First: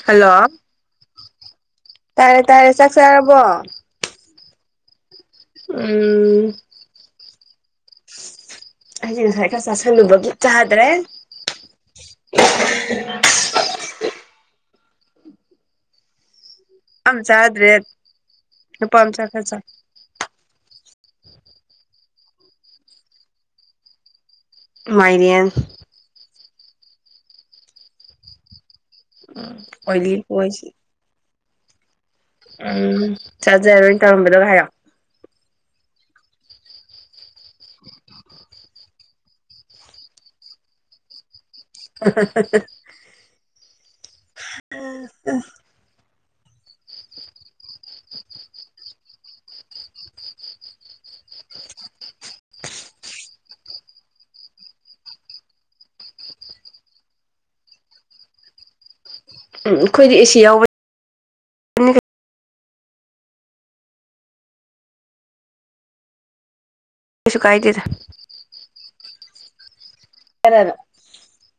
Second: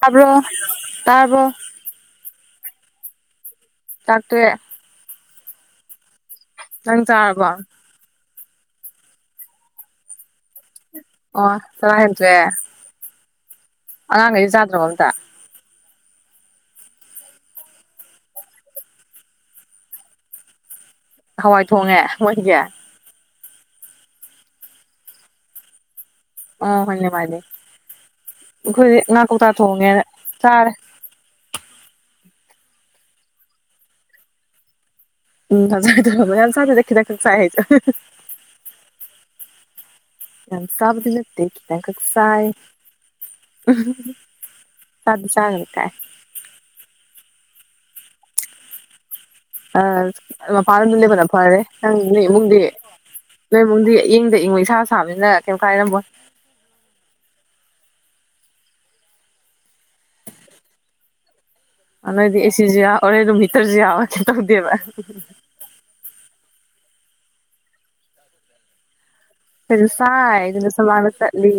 ꯇꯥꯔꯕꯣ ꯍꯜꯂꯣ ꯇꯥꯔꯕꯣ ꯇꯔꯦ ꯆꯥꯛ ꯆꯥꯔꯕꯣ ꯠꯇꯦ ꯎꯝ ꯅꯪ ꯇꯕ ꯑꯩꯁ ꯉꯁꯥꯏꯒ ꯆꯥꯥꯁꯟꯅꯂꯨꯕꯒꯤ ꯆꯥ ꯑꯗꯨꯗ꯭ꯔꯦ ꯑꯣ ꯆꯔꯥ ꯍꯦꯟꯇꯣꯛꯑꯦ ꯑꯉꯥꯡꯈꯩꯗꯤ ꯆꯥꯗ꯭ꯔꯕꯣ ꯑꯝꯇ ꯑꯝ ꯆꯗ꯭ꯔꯦ ꯎꯄꯥꯝ ꯆ ꯈꯁ ꯍꯋꯥꯏ ꯊꯣꯡꯉꯦ ꯃꯣꯏꯒꯦ ꯃꯥꯏꯔꯤꯟ ꯑꯣ ꯍꯣꯏꯅꯦ ꯃꯥꯅꯦ ꯑꯩꯈꯣꯏꯗꯤ ꯉꯥ ꯀꯧꯇꯥ ꯊꯣꯡꯉꯦꯅ ꯑꯣꯏꯂꯤ ꯕꯣꯏꯁꯤ ꯆꯥꯔꯦ ꯎꯝ ꯆꯠꯁꯔꯗꯅ ꯇꯧꯔꯝꯕꯗ ꯍꯥꯏꯌꯣ ꯎꯝꯖ ꯌꯥꯝ ꯁꯈꯤ ꯆ ꯅꯥꯟ ꯀꯕꯗꯤꯅꯠꯇꯦ ꯆꯥꯏ ꯆꯗ ꯆꯒ ꯀꯥꯏ ꯑ ꯄꯥꯔꯅ ꯂꯩꯦꯕꯅ ꯐꯔꯦꯪꯨꯡꯗꯦ ꯅꯣꯏꯃꯨꯡꯗꯤ ꯌꯦꯡꯗ ꯏꯪꯉꯣ ꯏꯁꯥ ꯁꯥꯕꯅꯤꯅ ꯀꯩꯝ ꯀꯥꯏꯔꯝꯃꯣꯏ [inaudible] ꯎꯝ ꯑꯩꯈꯣꯏꯗꯤ ꯑꯦꯁꯤ ꯌꯥꯎꯕ ꯅ ꯅꯣꯏꯗꯤ ꯑꯦꯁꯤꯁꯨ ꯌꯥ ꯑꯣꯔ ꯑꯗꯨꯝ ꯃꯤꯇꯔꯁꯨ ꯌꯥꯋ ꯀꯦ ꯇꯧꯗꯦꯕ ꯁꯨ ꯀꯥꯏꯗꯦꯗ ꯐꯁꯥꯏ ꯀꯅꯥꯅ ꯑꯗꯨꯁ ꯃꯥꯅ ꯆꯠꯂꯤ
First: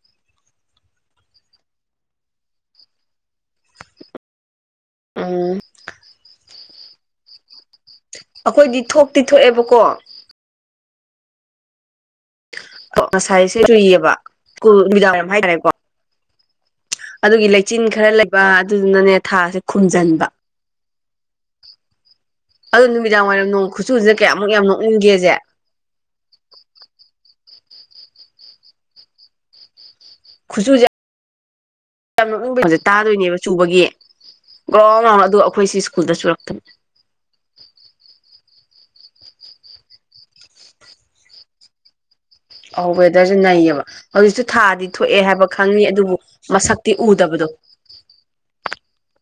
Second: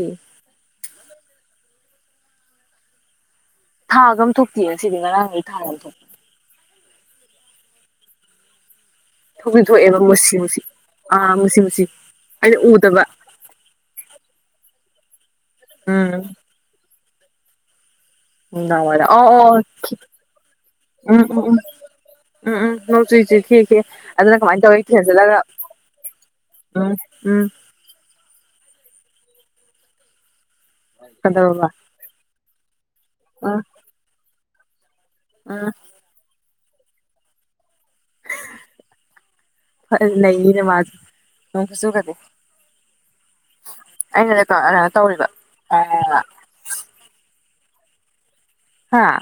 ꯊꯥꯒ ꯑꯃ ꯊꯣꯛꯇꯦ ꯁꯤꯗꯤ ꯉꯔꯥꯡꯈ ꯎꯝ ꯊꯥꯒ ꯑꯃ ꯊꯣꯛꯇ ꯑꯩꯈꯣꯏꯗꯤ ꯊꯣꯛꯇꯤ ꯊꯣꯛꯑꯦꯕꯀꯣ ꯊꯣꯛꯑꯦꯕ ꯃꯨꯁꯤ ꯃꯨꯁꯤ ꯑꯥ ꯃꯨꯁꯤ ꯃꯨꯁꯤ ꯑꯩꯅ ꯎꯗꯕ ꯉꯁꯥꯏꯁꯦ ꯔꯨꯏꯌꯦꯕꯗꯥ ꯎꯝ ꯑꯗꯨꯒꯤ ꯂꯩꯆꯤꯟ ꯈꯔ ꯂꯩꯕ ꯅꯨꯡꯗꯥꯡꯋꯥꯏꯔꯝ ꯑꯗꯨꯗꯨꯅꯅꯦ ꯑꯣ ꯑꯣ ꯊꯥꯁꯦ ꯈꯨꯝꯖꯤꯟꯕ ꯎꯝ ꯎꯝ ꯎꯝ ꯎꯝ ꯎꯝ ꯑꯗꯨ ꯅꯣꯡ ꯅꯨꯃꯤꯗꯥꯡ ꯆꯨꯁꯤꯦ ꯋꯥꯏꯔꯝ ꯅꯣꯡ ꯊꯤꯈꯤꯦ ꯈꯨꯆꯨꯁꯦ ꯑꯗꯨꯅ ꯀꯌꯥꯃꯨꯛ ꯀꯃꯥꯏꯅ ꯌꯥꯝ ꯇꯧꯋꯤ ꯅꯣꯛꯅꯤꯡꯒꯦꯁꯦ ꯊꯤꯜꯁꯤꯜꯂꯒ ꯎꯝ ꯎꯝ ꯈꯨꯆꯨꯁꯦ ꯀꯩꯗꯧꯔꯕ ꯌꯥꯝꯁꯦ ꯇꯥꯗꯣꯏꯅꯦꯕ ꯎꯝ ꯆꯨꯕꯒꯤ ꯀ꯭ꯔꯣ ꯑꯗꯨꯣ ꯎꯝ ꯑꯩꯈꯣꯏꯁꯤ ꯁ꯭ꯀꯨꯜꯗ ꯁꯨꯔꯛꯇꯄꯅꯤ ꯐ ꯂꯩ ꯔꯋꯥꯖ ꯍ ꯀꯁꯨ ꯀꯔꯤꯦ ꯑ ꯋꯦꯗꯔꯁꯨꯦ ꯅꯩꯌꯦꯕ ꯍꯧꯖꯤꯛꯁꯨ ꯊꯥꯗꯤ ꯀꯩꯅꯣ ꯊꯣꯛꯑꯦ ꯇꯧꯔꯤꯕ ꯍꯥꯏꯕ ꯈꯪꯅꯤ ꯑꯗꯨꯕꯨ ꯑꯥ ꯃꯁꯛꯇꯤ ꯎꯗꯕꯗꯣ ꯍꯥꯥ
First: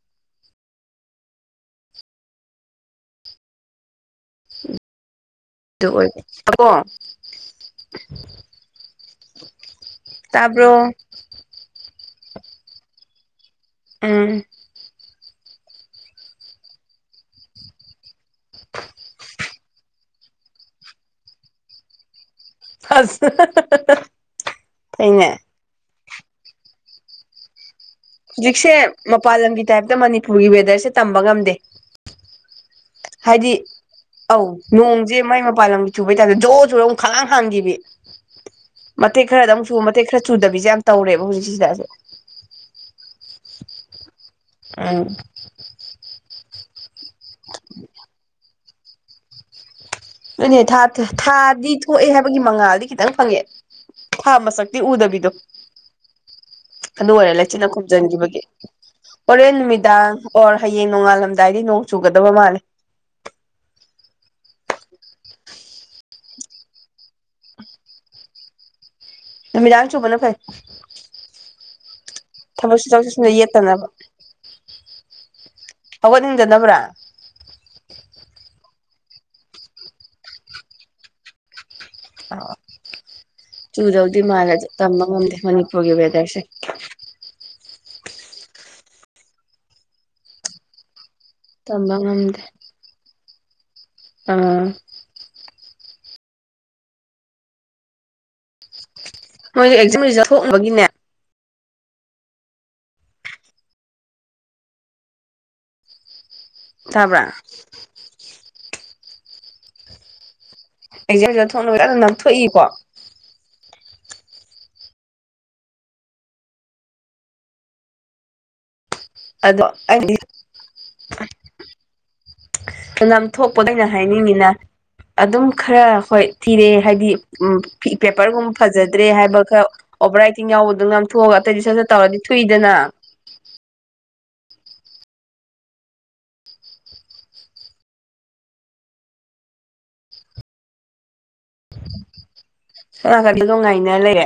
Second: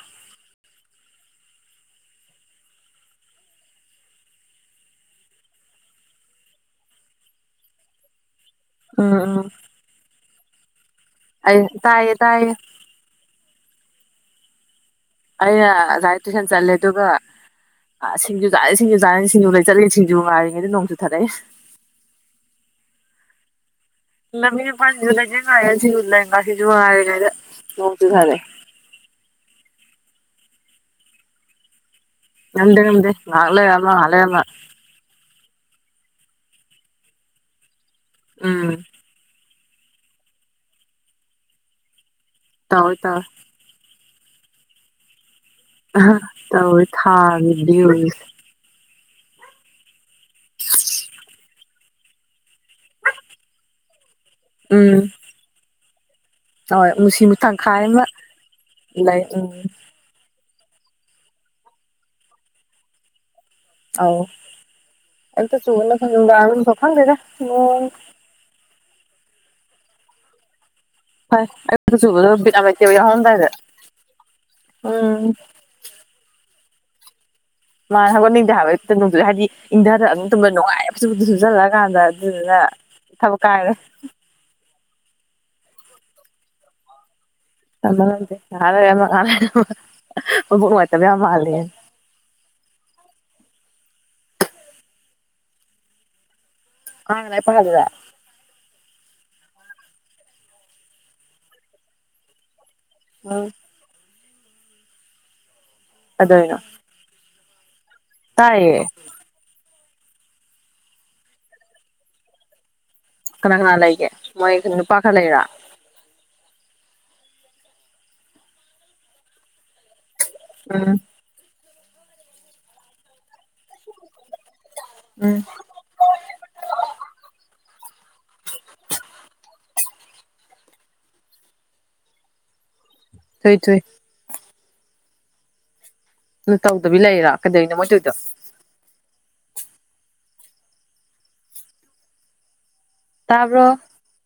ꯑꯗꯨ ꯑꯣꯏꯕꯕꯣ ꯎꯝ ꯎꯝ ꯇꯥꯔꯕꯣ ꯑ ꯇꯌꯦ ꯇꯌꯦꯦ ꯑꯥ ꯑꯩꯅ ꯍꯤ ꯇꯌꯨꯁꯟ ꯆꯜꯂꯦ ꯑꯗꯨꯒꯒ ꯑ ꯁꯤꯡꯖꯨ ꯆꯥꯔꯤ ꯁꯤꯡꯖꯨ ꯆꯥꯔꯅꯤ ꯁꯤꯡꯖꯨ ꯂꯩ ꯆꯠꯂꯤꯅꯤ ꯁꯤꯡꯖꯨ ꯉꯥꯏꯔꯤꯉꯩꯗ ꯅꯣꯡꯁꯨꯨ ꯊꯥꯔꯛꯑꯦ ꯑꯁ ꯏ ꯃꯤ ꯄꯟꯖꯂ ꯐꯩꯅꯦ ꯀꯥꯏꯌꯦꯂꯡꯁꯤ ꯋꯥꯦ ꯍꯧꯖꯤꯛꯁꯦ ꯃꯄꯥꯟ ꯂꯝꯒꯤ ꯇꯥꯏꯞꯇ ꯃꯅꯤꯄꯨꯔꯒꯤ ꯋꯦꯗꯔꯁꯦ ꯇꯝꯕ ꯉꯝꯗꯦ ꯉꯝꯗꯦ ꯉꯝꯗꯦ ꯉꯥꯏꯍꯥꯛ ꯍꯥꯏꯗꯤ ꯂꯩꯔ ꯑꯃ ꯉꯥꯏꯍꯥꯛ ꯂꯩꯔ ꯑꯃ ꯑꯧ ꯅꯣꯡꯁꯦ ꯃꯥꯏ ꯃꯄꯜꯂꯝ ꯆꯨꯕꯩ ꯇꯥꯔ ꯖꯣꯔ ꯨꯔꯣ ꯑꯃꯨꯛ ꯈꯂꯥꯡ ꯍꯥꯡꯈꯤꯕ ꯎꯝ ꯃꯇꯦꯛ ꯈꯔ ꯑꯗꯨ ꯆꯨ ꯃꯇꯦꯛ ꯈꯔ ꯆꯨꯗꯕꯤꯁꯦ ꯌꯥꯝ ꯇꯧꯔꯦꯕ ꯍꯧꯖꯤꯛꯁꯤꯗꯁꯦ ꯇꯋꯦ ꯇꯋꯦ ꯑ ꯇꯧ ꯊꯥꯁ ꯑꯅꯦ ꯊꯥ ꯊꯥꯗꯤ ꯊꯣꯛꯑꯦ ꯍꯥꯏꯕꯒꯤ ꯃꯉꯥꯜꯗꯤ ꯈꯤꯇꯪ ꯐꯪꯉꯦ ꯊꯥ ꯃꯁꯛꯇꯤ ꯎꯝ ꯎꯗꯕꯤꯗꯣ ꯍꯣꯏ ꯑꯗꯨ ꯅꯨꯡꯁꯤ ꯑꯣꯏꯔꯦ ꯂꯩꯥꯏꯆꯤꯠꯟꯅ ꯇꯪꯈꯥꯏ ꯑꯃ ꯈꯨꯝꯖꯤꯟꯈꯤꯕꯒꯤ ꯂꯩ ꯎꯝ ꯍꯣꯔꯦꯟ ꯅꯨꯃꯤꯗꯥꯡ ꯑꯣꯔ ꯍꯌꯦꯡ ꯅꯣꯡꯉꯥꯜꯂꯝꯗꯥꯏꯗꯤ ꯅꯣꯡ ꯆꯨꯒꯗꯕ ꯃꯥꯜꯂꯦ ꯑꯥꯎ ꯑꯇ ꯆꯨꯒꯅꯔ ꯁ ꯈꯥꯟꯗꯗ ꯃꯤ ꯌꯥꯎ ꯆꯣ ꯐꯂꯣ ꯐꯦ ꯐꯩ ꯑꯌꯨꯛꯇ ꯆꯨꯕꯗꯣ ꯕꯤꯠ ꯌꯥꯝ ꯊꯕꯛꯁꯨ ꯂꯩꯇꯦꯕ ꯆꯥꯎꯁꯤꯁꯤꯗ ꯌꯥꯍꯧꯔꯝꯗꯥꯏꯗ ꯌꯦꯠꯇꯅꯕ ꯎꯝ ꯍꯒꯠ ꯅꯤꯡꯖꯗꯕ꯭ꯔꯥ ꯃꯥ ꯍꯪꯒꯠꯅꯤꯡꯗꯦ ꯍꯥꯏꯕꯣꯡꯗꯨ ꯍꯥꯏꯗꯤ ꯏꯪꯊꯔ ꯑꯗꯨ ꯇꯗ ꯅꯨꯡꯉꯥꯏꯕ ꯁꯆꯜꯂꯒ ꯀꯗ ꯑꯗꯨ ꯑ ꯑꯗꯨꯅ ꯊꯕ ꯀꯑꯦ ꯃꯅꯤꯛ ꯍꯒꯦꯕꯦꯗꯁꯦ ꯑꯦꯥꯥꯔ ꯇꯝꯕ ꯉꯝꯗꯦ ꯑꯥ ꯑꯅꯦ ꯄ ꯍꯥꯏꯗ ꯃꯣꯏ ꯑꯦꯛꯖꯥꯝ ꯔꯤꯖꯜ ꯊꯣꯛꯅꯕꯒꯤꯅꯦ ꯎ ꯑꯗꯥꯏꯅ ꯊꯕ꯭ꯔ ꯇꯥꯏꯌꯦ ꯑꯦꯛꯖꯥꯝꯁꯤꯗ ꯊꯣꯛꯣꯡꯅꯕꯖꯅ ꯅꯝꯊꯣꯛꯏꯀꯣ ꯀꯅꯥ ꯂꯩꯒꯦ ꯃꯣꯏ ꯅꯨꯄꯥ ꯈꯔ ꯂꯩꯔ ꯑꯗꯣ ꯍꯥꯏꯗꯤ ꯎꯝ ꯅꯝ ꯊꯣꯛꯄꯗ ꯑꯩꯅ ꯍꯥꯏꯅꯤꯡꯉꯤ ꯎꯝ ꯑꯗꯨꯝ ꯈꯔ ꯍꯣꯏ ꯊꯤꯔꯛꯑꯦ ꯍꯥꯏꯗꯤ ꯎ ꯄꯦꯄꯔꯒꯨꯝꯕ ꯐꯖꯗ꯭ꯔꯦ ꯍꯥꯏꯕ ꯈꯔ ꯑꯣꯚꯔ ꯔꯥꯏꯇꯤꯡ ꯌꯥꯎꯕꯗꯣ ꯌꯥꯝ ꯊꯣꯛꯑꯒ ꯑꯇꯩꯗꯤ ꯁꯠ ꯁꯠ ꯇꯧꯔꯗꯤ ꯊꯨꯏꯗꯅ ꯊꯨꯏ ꯊꯨꯏ ꯑꯗꯨ ꯇꯧꯗꯕꯤ ꯂꯩꯔꯥ ꯀꯩꯗꯧꯅꯣ ꯃꯗꯨꯨꯗ ꯈꯛꯇꯅꯨꯡ ꯇꯥꯕ꯭ꯔꯣ ꯉꯥꯏꯅ ꯂꯩꯔꯦ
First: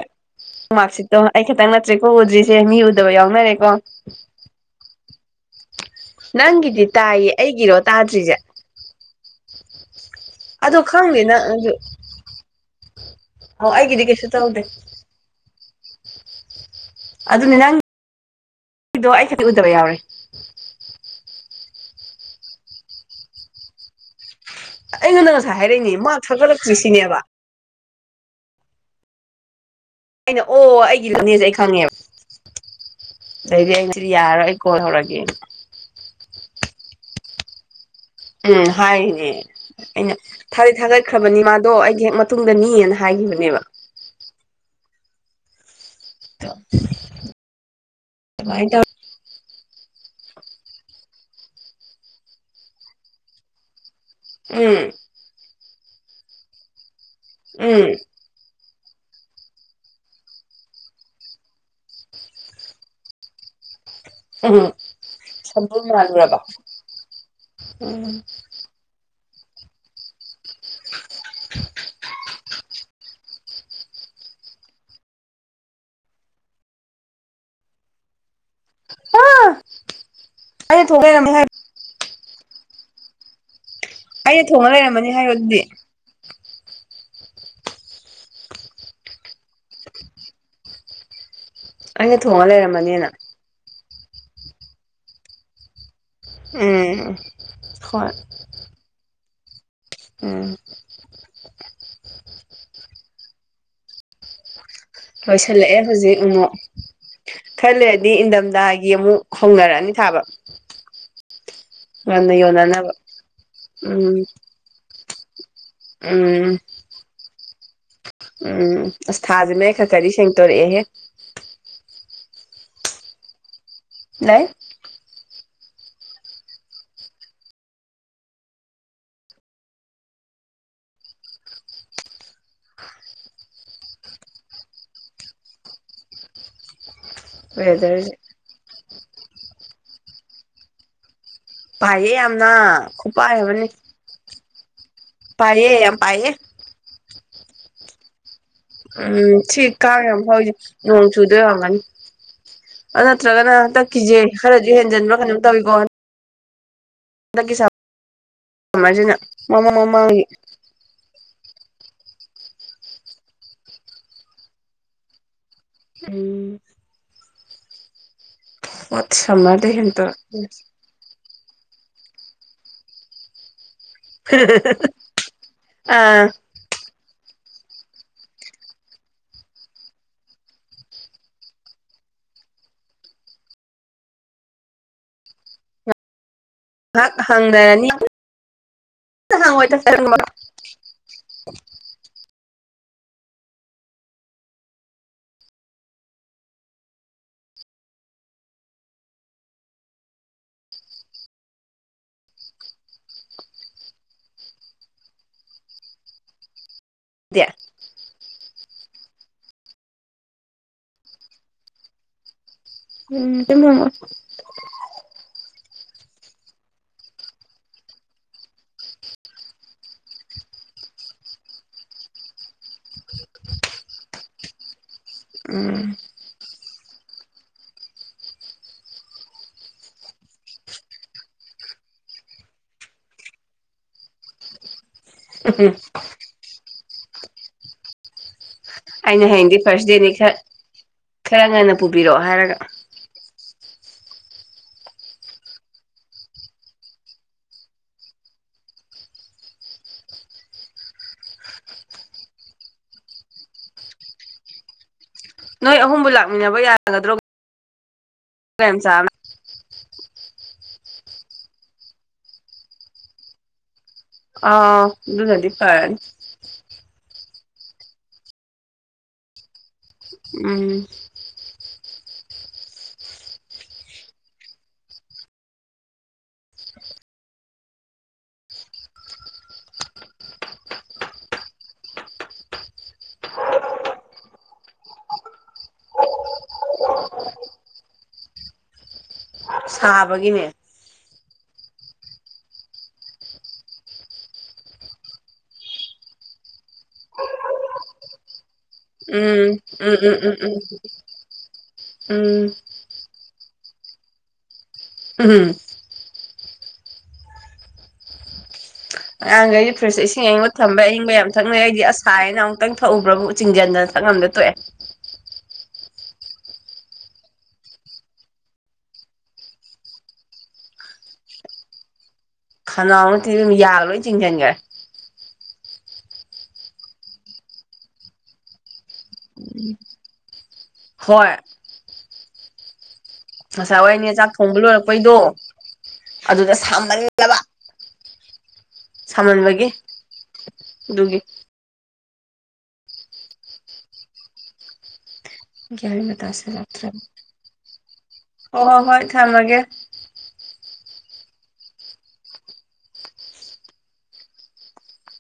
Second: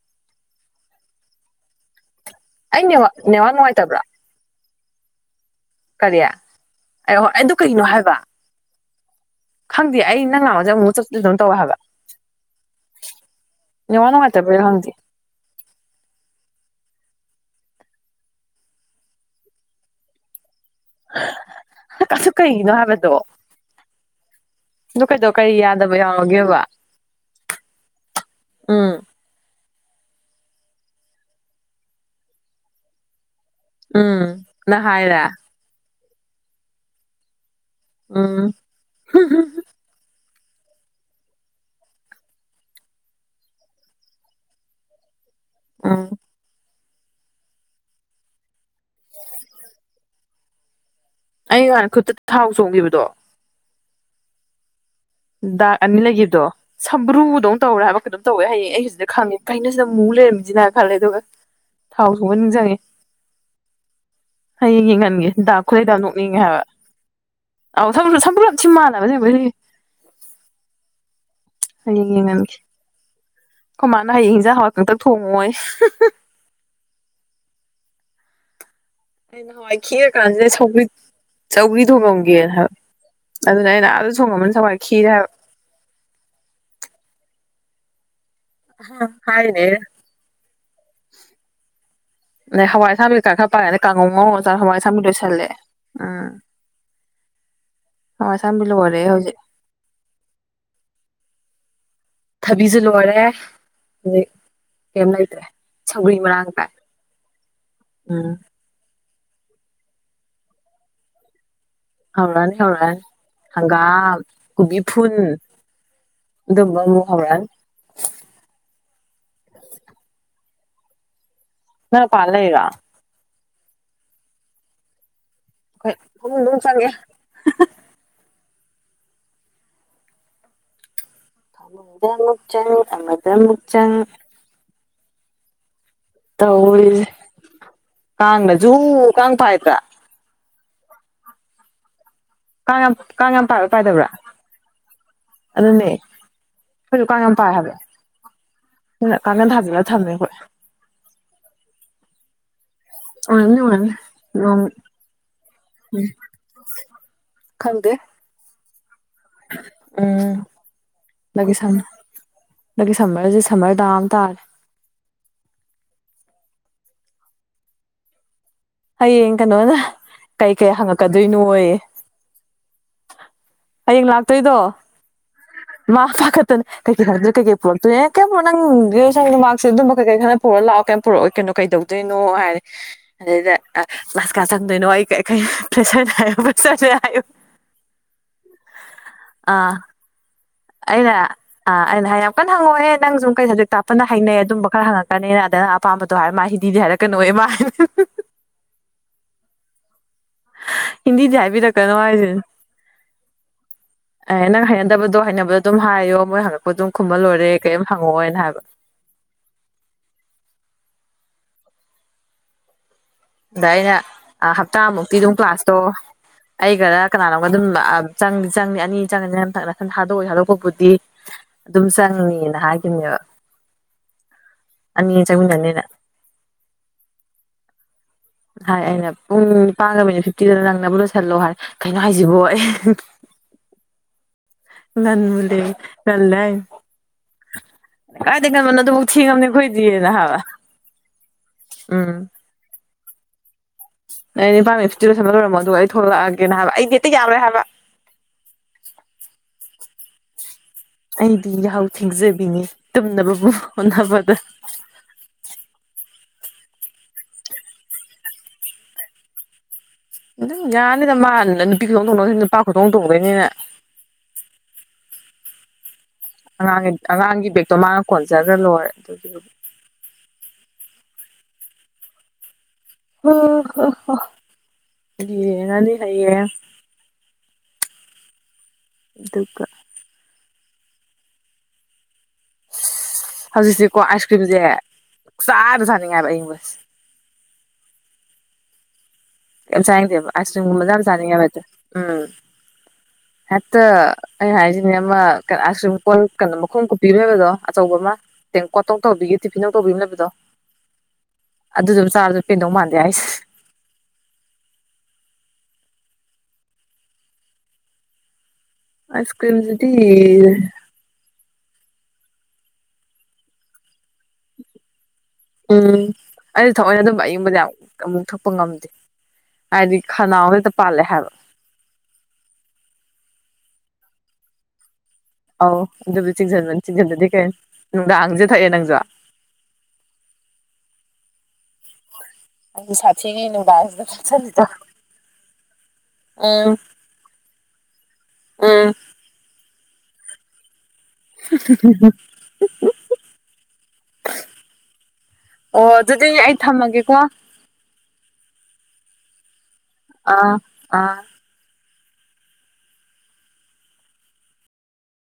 ꯃꯥꯔꯁꯤꯠꯇꯣ ꯑꯩ ꯈꯛꯇꯪ ꯅꯠꯇ꯭ꯦ ꯎꯗ꯭ꯔꯤꯁꯦ ꯃꯤ ꯑꯩ ꯅꯦꯠꯋꯥꯛ ꯎꯗꯕ ꯅꯦꯠꯋꯥꯛ ꯌꯥꯎꯅꯔꯦꯀꯣ ꯅꯨꯡꯉꯥꯏꯇꯕ꯭ꯔꯥ ꯀꯔꯤ ꯅꯪꯒꯤꯗꯤ ꯑꯩ ꯇꯥꯏꯌꯦ ꯍꯣꯏ ꯑꯗꯨ ꯑꯩꯒꯤꯔꯣ ꯀꯩꯅꯣ ꯇꯥꯗ꯭ꯔꯤꯁꯦ ꯗꯤ ꯑꯩ ꯅꯪꯅ ꯑꯣꯖ ꯑꯗꯣ ꯑꯃꯨꯛ ꯆꯠ ꯈꯪꯗꯦ ꯑꯗꯨ ꯅꯪ ꯇꯧ ꯍꯥꯏꯕ ꯑꯣ ꯑꯩꯒꯤꯗꯤ ꯋꯥꯅ ꯀꯩꯁꯨ ꯃꯥꯇꯕ ꯇꯧꯗꯦ ꯍꯪꯗꯤ ꯑꯗꯨꯅꯦ ꯅꯪꯗꯣ ꯑꯩ ꯈꯗꯤ ꯎꯗꯕ ꯌꯥꯎꯔꯦ ꯀꯁꯨ ꯀꯩꯅꯣ ꯍꯥꯏꯕꯗꯣ ꯅ ꯀꯩꯗꯣ ꯑꯩꯉꯣꯟꯗ ꯀꯔꯤ ꯉꯁꯥꯏ ꯌꯥꯗꯕ ꯍꯥꯏꯔꯛꯏꯅꯦ ꯃꯥꯛ ꯌꯥꯎꯔꯒꯦꯕ ꯊꯥꯒꯠꯂꯛꯇ꯭ꯔꯤ ꯁꯤꯅꯦꯕ ꯎꯝ ꯑꯩꯅ ꯑꯣ ꯑꯩꯒꯤ ꯂꯝꯅꯦꯁꯦ ꯑꯩ ꯈꯪꯉꯦꯕ ꯑꯗꯨꯗꯩꯗꯤ ꯑꯩ ꯁꯤꯗꯤ ꯎꯝ ꯌꯥꯔꯣꯏ ꯑꯩ ꯅ ꯀꯣꯟ ꯍꯧꯧꯔꯒꯦ ꯍꯥꯏꯔꯦ ꯎꯝ ꯍꯥꯏꯦꯩꯅ ꯊꯥꯗꯤꯠ ꯊꯥꯒꯠꯈ꯭ꯔꯕꯅꯤ ꯃꯥꯗꯣ ꯑꯩꯒꯤ ꯍꯦꯛ ꯃꯇꯨꯡꯗꯅꯤꯑꯅ ꯍꯥꯏꯈꯤꯕꯅꯦꯕ ꯑ ꯗ ꯑꯩ ꯍ ꯈꯨꯠꯇ ꯊꯥꯎ ꯆꯣꯡꯈꯤꯕꯗꯣ ꯎꯝ ꯗꯥꯛ ꯑꯅꯤ ꯂꯩꯈꯤꯕꯗꯣ ꯁꯝꯕ꯭ꯔꯨꯗꯧ ꯇꯧꯔꯦ ꯎꯝ ꯍꯥꯏꯕꯝ ꯇꯧꯋꯦ ꯍꯌꯦꯡ ꯑꯩ ꯑꯗ ꯈꯪꯉꯦ ꯀꯩꯅ ꯁꯤꯗ ꯑꯃꯨꯛ ꯂꯩꯔꯝꯁꯤꯅ ꯈꯜꯂꯦ ꯑꯗꯨꯒ ꯊꯥꯎ ꯁꯣꯡꯕ ꯅꯤꯡꯁꯤꯡꯪꯉꯦ [inaudible] ꯍꯌꯦꯡ ꯌꯦꯡ ꯈꯟꯒꯦꯗꯥꯛ ꯁꯝꯕꯨꯜ ꯈꯨꯂꯩꯗ ꯃꯥꯜꯂꯨꯔꯕ ꯅꯣꯛꯅꯤꯡꯉꯦ ꯍꯥꯏꯕ ꯑꯥꯎ ꯁ ꯎꯝ ꯁꯝꯕ꯭ꯔ ꯊꯤꯃꯂꯕ ꯍꯌꯦꯡ ꯌꯦꯟꯒꯔꯣꯏꯁꯦ ꯑꯩꯈꯣꯏ ꯃꯥꯅ ꯍꯌꯦꯡ ꯏꯟꯁꯥꯡ ꯍꯥꯋꯥꯏ ꯀꯪꯇꯥꯛ ꯊꯣꯡꯉꯣꯌꯦ [inaudible] ꯑꯩꯅ ꯍꯋꯥꯏ ꯈꯤꯔꯥ ꯀꯥꯟꯁꯤꯗ ꯑꯩꯅ ꯊꯣꯛꯂꯩꯔꯝꯃꯦ ꯍꯥꯏ ꯆꯧꯒ꯭ꯔꯤ ꯊꯣꯡꯉꯝꯒꯦꯅ ꯍꯥꯏꯕ ꯑꯗꯨꯅ ꯑꯩꯅ ꯑꯗꯨ ꯊꯣꯡꯃꯟ ꯑꯩꯅ ꯗꯥꯅ ꯊꯣꯡꯉ ꯍꯋꯥꯏ ꯈꯤꯔꯦ꯫ ꯂꯩꯔꯝꯃꯅꯤ ꯍꯥꯏꯌꯣ ꯍꯥꯏꯕꯥ ꯑꯗꯨꯗꯤ ꯑ ꯍꯥꯏꯅꯦ ꯑꯩꯅ ꯊꯣꯡꯉ ꯅ ꯍꯋꯥꯏ ꯂꯩꯔꯝꯃꯅꯤꯅ ꯑꯁꯥꯡꯕꯤ ꯈꯔ ꯈꯔ ꯄꯥꯔꯦ ꯑ ꯀꯥꯡꯉꯧ ꯉꯧꯅ ꯍꯋꯥꯏꯁꯥꯕꯤ ꯂꯣꯏꯁꯜꯂꯦ ꯎꯝ ꯎꯝ ꯍꯣꯏ ꯍꯋꯥꯏ ꯑꯁꯡꯕꯤ ꯂꯣꯏꯔꯦ ꯍꯧꯖꯤꯛ ꯎꯝ ꯊꯕꯤꯁꯨ ꯂꯣꯏꯔꯦ ꯀꯩꯝ ꯂꯩꯇ꯭ꯔꯦ ꯂꯣꯏꯁꯤꯜꯂꯛꯑꯦ ꯁꯧꯒ꯭ꯔꯤ ꯍꯧꯖꯤꯛ ꯃꯔꯥꯡ ꯑꯃꯨꯛ ꯀꯥꯏ ꯈꯔꯥ ꯂꯩꯔꯗꯤ ꯎꯝ ꯏꯪꯊꯝꯊꯥꯒꯤ ꯑꯃꯨꯛ ꯍꯧꯅꯔꯛꯑꯅꯤ ꯊꯥꯕ ꯉꯟꯅ ꯐꯪꯒꯥꯑꯥꯅꯤ ꯅꯤ ꯌꯣꯟꯅꯅꯕ ꯐꯪꯒꯥꯅꯤ ꯎꯝ ꯍꯡꯒꯥꯝ ꯀꯣꯕꯤ ꯐꯨꯟ ꯎꯝ ꯗꯨꯝꯕ ꯑꯃꯨꯛ ꯍꯧꯔꯛꯑꯥꯅꯤ ꯎꯝ ꯑꯁ ꯊꯥ ꯖꯦ ꯃꯌꯦꯛ ꯈꯔ ꯈꯗꯤ ꯁꯦꯡꯇꯣꯔꯛꯑꯦꯍꯦ ꯅꯪ ꯃꯄꯥꯟꯗꯥ ꯂꯩꯔꯤꯔꯣ ꯂꯩ ꯐꯥꯃꯨꯡ ꯗ ꯃꯨꯛ ꯆꯥꯡꯒꯦ ꯑꯃꯥꯗꯛ ꯆꯪ ꯑꯃꯗꯛ ꯆꯪ ꯋꯦꯗꯔꯁꯦ ꯀꯟꯥꯡ ꯅꯥꯖꯨ ꯀꯥꯡ ꯄꯥꯏꯕꯔꯥ ꯐꯥꯏꯌꯦ ꯌꯥꯝꯅ ꯀꯥꯡ ꯌꯥꯝ ꯀꯥꯡ ꯈꯨꯄꯥꯏ ꯌꯥꯝ ꯑꯃꯥꯅꯦ ꯄꯥꯏꯕ꯭ꯔꯥ ꯄꯥꯏꯗꯕ꯭ꯔꯥ ꯄꯥꯏꯌꯦ ꯌꯥꯝ ꯄꯌꯦ ꯑꯩꯈꯣꯏꯖꯨ ꯀꯥꯡ ꯌꯥꯝ ꯄꯥꯏ ꯍꯥꯏꯕꯥ ꯎꯝ ꯁꯤ ꯀꯥꯡ ꯌꯥꯝ ꯑꯩꯈꯣꯏ ꯍꯧꯔꯤꯖꯦ ꯅꯣꯡ ꯆꯨꯗꯣꯏ ꯑꯣꯏꯔꯝꯒꯅꯤ ꯑꯗꯨ ꯅꯠꯇ꯭ꯔꯒꯅ ꯑꯣꯏꯔꯝꯅꯤ ꯑꯣꯏꯔꯝꯅꯤ ꯍꯟꯇꯛꯀꯤꯖꯦ ꯅꯣꯡ ꯈꯔꯁꯨ ꯍꯦꯟꯖꯤꯟꯕ꯭ꯔꯥ ꯀꯩꯅꯣꯝ ꯇꯧꯋꯤꯀꯣ ꯍꯟꯗꯛꯀꯤ ꯈꯪꯗꯦ ꯁꯝꯃꯔꯁꯤꯅ ꯃꯃꯥꯡ ꯃꯃꯥꯡꯒꯤ ꯎꯝ ꯂꯒꯤ ꯁ ꯂꯒꯤ ꯁꯃꯔꯁ ꯁꯃꯔꯗꯥꯝ ꯇꯔ ꯑꯩ ꯍꯌꯦꯡ ꯁꯝꯃꯔꯗ ꯀꯩꯅꯣꯅ ꯍꯦꯟꯇꯣꯛ ꯀꯩ ꯀꯩ ꯍꯪꯉꯛꯀꯗꯣꯏꯅꯣ ꯑꯣꯏ ꯍꯌꯦꯡ ꯂꯥꯛꯇꯣꯏꯗꯣ ꯃꯥ ꯄꯥ ꯑꯥ ꯀꯠꯇꯅ ꯀꯩꯀꯩ ꯈꯗ꯭ꯔ ꯀꯩꯀꯩ ꯄꯨꯔꯛꯇꯣꯏꯦꯅꯦ ꯀꯩ ꯄꯨꯔꯣ ꯅꯪꯒꯤ ꯏꯁ ꯁꯥ ꯃꯥꯁꯦ ꯑꯗꯨꯝꯕ ꯀꯩ ꯈꯔ ꯄꯨꯔꯒ ꯂꯥꯛꯑꯣ ꯀꯩꯝ ꯄꯨꯔꯛꯏ ꯀꯩꯅꯣ ꯀꯩꯗꯧ ꯏꯅꯣ ꯍꯥꯏꯔꯦ ꯑꯗꯨꯗꯩꯗ ꯀ꯭ꯂꯥꯁ ꯀꯥ ꯆꯪꯗꯣꯏꯅꯣ ꯑꯩ ꯀ ꯀ ꯄꯦꯁꯔ ꯍꯥꯏ ꯍ ꯍꯥꯡꯗꯔꯅꯤ ꯍꯥꯡꯋꯥ ꯁꯔ ꯑꯩꯅꯥ ꯑꯥ ꯑꯩꯅ ꯍꯥꯏ ꯌꯥꯝ ꯀꯟꯅ ꯍꯪꯛꯑꯣꯍꯦ ꯅꯪ ꯁꯨꯝ ꯀꯩ ꯁꯕꯖꯦꯛ ꯇꯞꯄꯟꯅ ꯍꯅꯩ ꯑꯗꯨꯝꯕ ꯈꯔ ꯍꯪꯉꯛꯀꯅ ꯑꯗꯨꯅ ꯑꯄꯥꯝꯕꯗꯣ ꯍꯥꯏꯔ ꯃꯥ ꯍꯤꯗꯤ ꯍꯥꯏꯔꯛ ꯀꯩꯅꯣ ꯃꯥꯏ ꯑ ꯍꯤꯟꯗꯤ ꯗꯤ ꯍꯥꯏꯕꯤꯔꯛ ꯀꯅꯣ ꯍꯥꯏꯁꯤꯅꯦ ꯑꯦ ꯅꯪ ꯍꯩꯅꯗꯕꯗꯣ ꯍꯥꯏꯅꯕꯗꯣ ꯑꯗꯨꯝ ꯍꯥꯏꯌꯣ ꯃꯣꯏ ꯍꯪꯉꯛ ꯑꯗꯨꯝ ꯈꯨꯝꯃꯥ ꯂꯣꯏꯔꯦ ꯀꯔꯤꯝ ꯍꯪꯉꯛꯑꯣꯅ ꯍꯥꯏꯕ ꯎꯝ ꯀꯩꯝ ꯑꯗ ꯍꯪꯉꯣꯏ ꯑꯩꯅ ꯍꯞꯇꯥꯃꯨꯛꯇꯤ ꯑꯗꯨꯝ ꯀ꯭ꯂꯥꯁꯇꯣ ꯑꯩ ꯒꯔꯥ ꯀꯅꯥꯅꯣꯝꯒ ꯑꯗꯨꯝ ꯆꯪꯗꯤ ꯆꯪꯅꯤ ꯑꯅꯤ ꯆꯪꯉꯅꯤꯅ ꯅꯊꯛꯗ ꯊꯗꯣꯛꯏ ꯍꯥꯗꯣꯛꯄꯕꯨꯗꯤ ꯑꯗꯨꯗꯨꯝꯁꯉꯅꯤꯅ ꯍꯥꯏꯒꯤꯕꯅꯦꯕꯥ [unintelligible] ꯑꯅꯤ ꯎꯝ ꯆꯪꯃꯤꯅꯥꯅꯤꯅꯥ ꯍꯥꯏ ꯑꯩꯅ ꯄꯨꯡ ꯅꯤꯄꯥꯟꯒ ꯃꯤꯅ ꯐꯤꯐꯇꯤꯗꯨꯗ ꯅꯪꯅꯕ ꯂꯣꯏꯁꯤꯜꯂꯣ ꯍꯥꯏꯔ ꯀꯩꯅꯣ ꯍꯥꯏꯁꯤꯕꯣ ꯑꯩ [unintelligible] ꯎꯝ ꯂꯟꯃ ꯉꯥꯜꯂꯦ ꯑꯩꯅ ꯍꯌꯦꯡꯗꯤ ꯐꯥꯔꯁ ꯗꯦꯅꯤ ꯈꯔ ꯈꯔ ꯉꯟꯅ ꯎꯝ ꯄꯨꯕꯤꯔꯛꯑꯣ ꯍꯥꯏꯔꯒ [inaudible] [unintelligible] ꯂꯣꯏꯁꯟꯕ ꯂꯣꯏꯔꯝꯃꯣ ꯑꯗꯨꯒ ꯑꯩ ꯊꯣꯛꯂꯛꯑꯒꯦꯅ ꯍꯥꯏꯕ ꯑꯩꯗꯤ ꯍꯦꯛꯇ ꯌꯥꯝꯃꯦ ꯍꯥꯏꯕ [inaudible] ꯑꯩꯗꯤ ꯌꯥꯍꯧ ꯊꯦꯡꯖꯕꯤꯅꯤ ꯇꯨꯝꯅꯕꯕꯨ ꯍꯣꯠꯅꯕꯗ ꯍꯪꯅꯕ ꯌꯥꯒꯗ꯭ꯔꯣ [unintelligible] ꯑꯗꯨꯝ ꯌꯥꯅꯤꯗ ꯃꯥ ꯅꯨꯄꯤ ꯈꯨꯇꯣꯡ ꯇꯣꯡꯗꯧꯅꯤ ꯅꯨꯄꯥ ꯈꯨꯇꯣꯡ ꯇꯣꯡꯗꯣꯏꯅꯤꯅꯦ ꯑ ꯑꯗꯨꯅꯗꯤ ꯐꯔꯅꯤ ꯑꯉꯥꯡꯒꯤ ꯑꯉꯥꯡꯒꯤ ꯕꯦꯒꯇꯣ ꯃꯥꯅ ꯀꯣꯟꯖꯒ꯭ꯔ ꯂꯣꯏꯔꯦ ꯑꯗꯨꯒꯤꯕꯨꯗꯤ ꯎꯝ ꯌꯦꯡꯉꯅꯤ ꯍꯌꯦꯡ ꯗꯨꯒ ꯍꯧꯖꯤꯛꯁꯤꯀꯣ ꯑꯥꯏꯁ ꯀ꯭ꯔꯤꯝꯁꯦ ꯄꯛꯆꯥꯗ ꯆꯥꯅꯤꯡꯉꯤ ꯍꯥꯏꯕ ꯑꯌꯤꯡꯕꯁꯦ [inaudible] ꯀꯩꯝ ꯆꯥꯅꯤꯡꯗꯦꯕ ꯁꯥꯕꯒꯤꯅꯦ ꯑꯥꯏꯁ ꯀ꯭ꯔꯤꯝ ꯒꯨꯝꯕꯁꯦ ꯌꯥꯝ ꯆꯥꯅꯤꯡꯉꯦꯕ ꯍꯦꯛꯇ ꯎꯝ [inaudible] ꯍꯦꯛꯇ ꯑꯩꯅ ꯍꯥꯏꯁꯤꯅꯦ ꯑꯃ ꯑꯥꯏꯁ ꯀ꯭ꯔꯤꯝ ꯀꯣꯜ ꯀꯩꯅꯣ ꯃꯈꯨꯝ ꯀꯨꯞꯄꯤꯃ ꯂꯩꯕꯗꯣ ꯑꯆꯧꯕ ꯑꯃ ꯇꯦꯡꯀꯣꯠꯇꯧ ꯇꯧꯕꯤꯒꯦ ꯎꯝ ꯇꯤꯐꯤꯟꯗꯧ ꯎꯝ ꯇꯧꯕꯤꯃ ꯎꯝ ꯂꯩꯕꯗꯣ ꯎꯝ ꯎꯝ ꯑꯗꯨꯗꯨꯝ ꯆꯥꯔꯁꯨ ꯎꯝ ꯄꯦꯟꯗꯧ ꯃꯥꯟꯗꯦ ꯍꯥꯏꯁꯦ ꯍꯝ ꯍꯝ ꯑꯥꯏꯁ ꯑꯉꯥꯡꯒꯩꯗꯤ ꯀ꯭ꯔꯤꯝꯁꯤꯗꯤ ꯐ꯭ꯔꯤꯖꯇ ꯏꯁꯤꯡ ꯑꯌꯤꯡꯕ ꯊꯝꯕꯩ ꯑꯏꯪꯕ ꯌꯥꯝ ꯊꯛꯅꯩ ꯑꯩꯗꯤ ꯑꯁ ꯁꯥꯏꯅ ꯑꯃꯨꯛꯇꯪ ꯊꯛꯎꯕ꯭ꯔꯥꯕꯨ ꯆꯤꯡꯖꯟꯗꯅ ꯊꯛꯉꯝꯗ ꯇꯣꯛꯑꯦ ꯎꯝ ꯑꯩꯗꯤ ꯊꯑꯣꯏꯅ ꯑꯗꯨꯝ ꯑꯌꯪꯕꯗꯤ ꯌꯥꯝ ꯑꯃꯨꯛ ꯊꯛꯄ ꯉꯝꯗꯦ ꯍꯥꯏꯗꯤ ꯈꯅꯥꯎꯗ ꯍꯦꯛꯇ ꯄꯥꯜꯂꯦ ꯍꯥꯏꯕ ꯈꯅꯥꯎ ꯅꯠꯇꯤ ꯏꯕꯦꯃꯃꯥ ꯌꯥꯒ ꯂꯣꯏ ꯆꯤꯡꯁꯟꯈ꯭ꯔꯦ ꯑꯧ ꯑꯗꯨꯕꯨꯗꯤ ꯆꯤꯡꯁꯤꯟꯕꯅꯤ ꯆꯤꯡꯁꯟꯗꯗꯤ ꯀꯩꯅꯣ ꯅꯨꯡꯗꯥꯡꯖꯤꯗ ꯊꯛꯑꯦ ꯅꯪꯁꯨ ꯍꯣꯏ [unintelligible] ꯉꯁꯥꯏ ꯅꯨꯡꯗꯥꯡꯁꯤꯗ ꯋꯥꯏꯅꯦ ꯆꯥꯛ ꯊꯣꯡꯕ ꯊꯛꯆꯜꯂꯤꯗꯣ ꯂꯣꯏꯔꯛꯄꯩꯗꯣ ꯑꯗꯨꯗ ꯎꯝ ꯁꯥꯃꯟꯂꯕ ꯎꯝ ꯁꯥꯃꯟꯕꯒꯤ ꯑꯗꯨꯒꯤ [inaudible] ꯑꯣ ꯒ꯭ꯌꯥꯟꯒ ꯑꯗꯨꯗꯤ ꯑꯩ ꯊꯝꯃꯒꯦꯀꯣ ꯍꯣ ꯍꯣ ꯍꯣꯏ ꯊꯝꯃꯒꯦ ꯑꯥ ꯑꯥ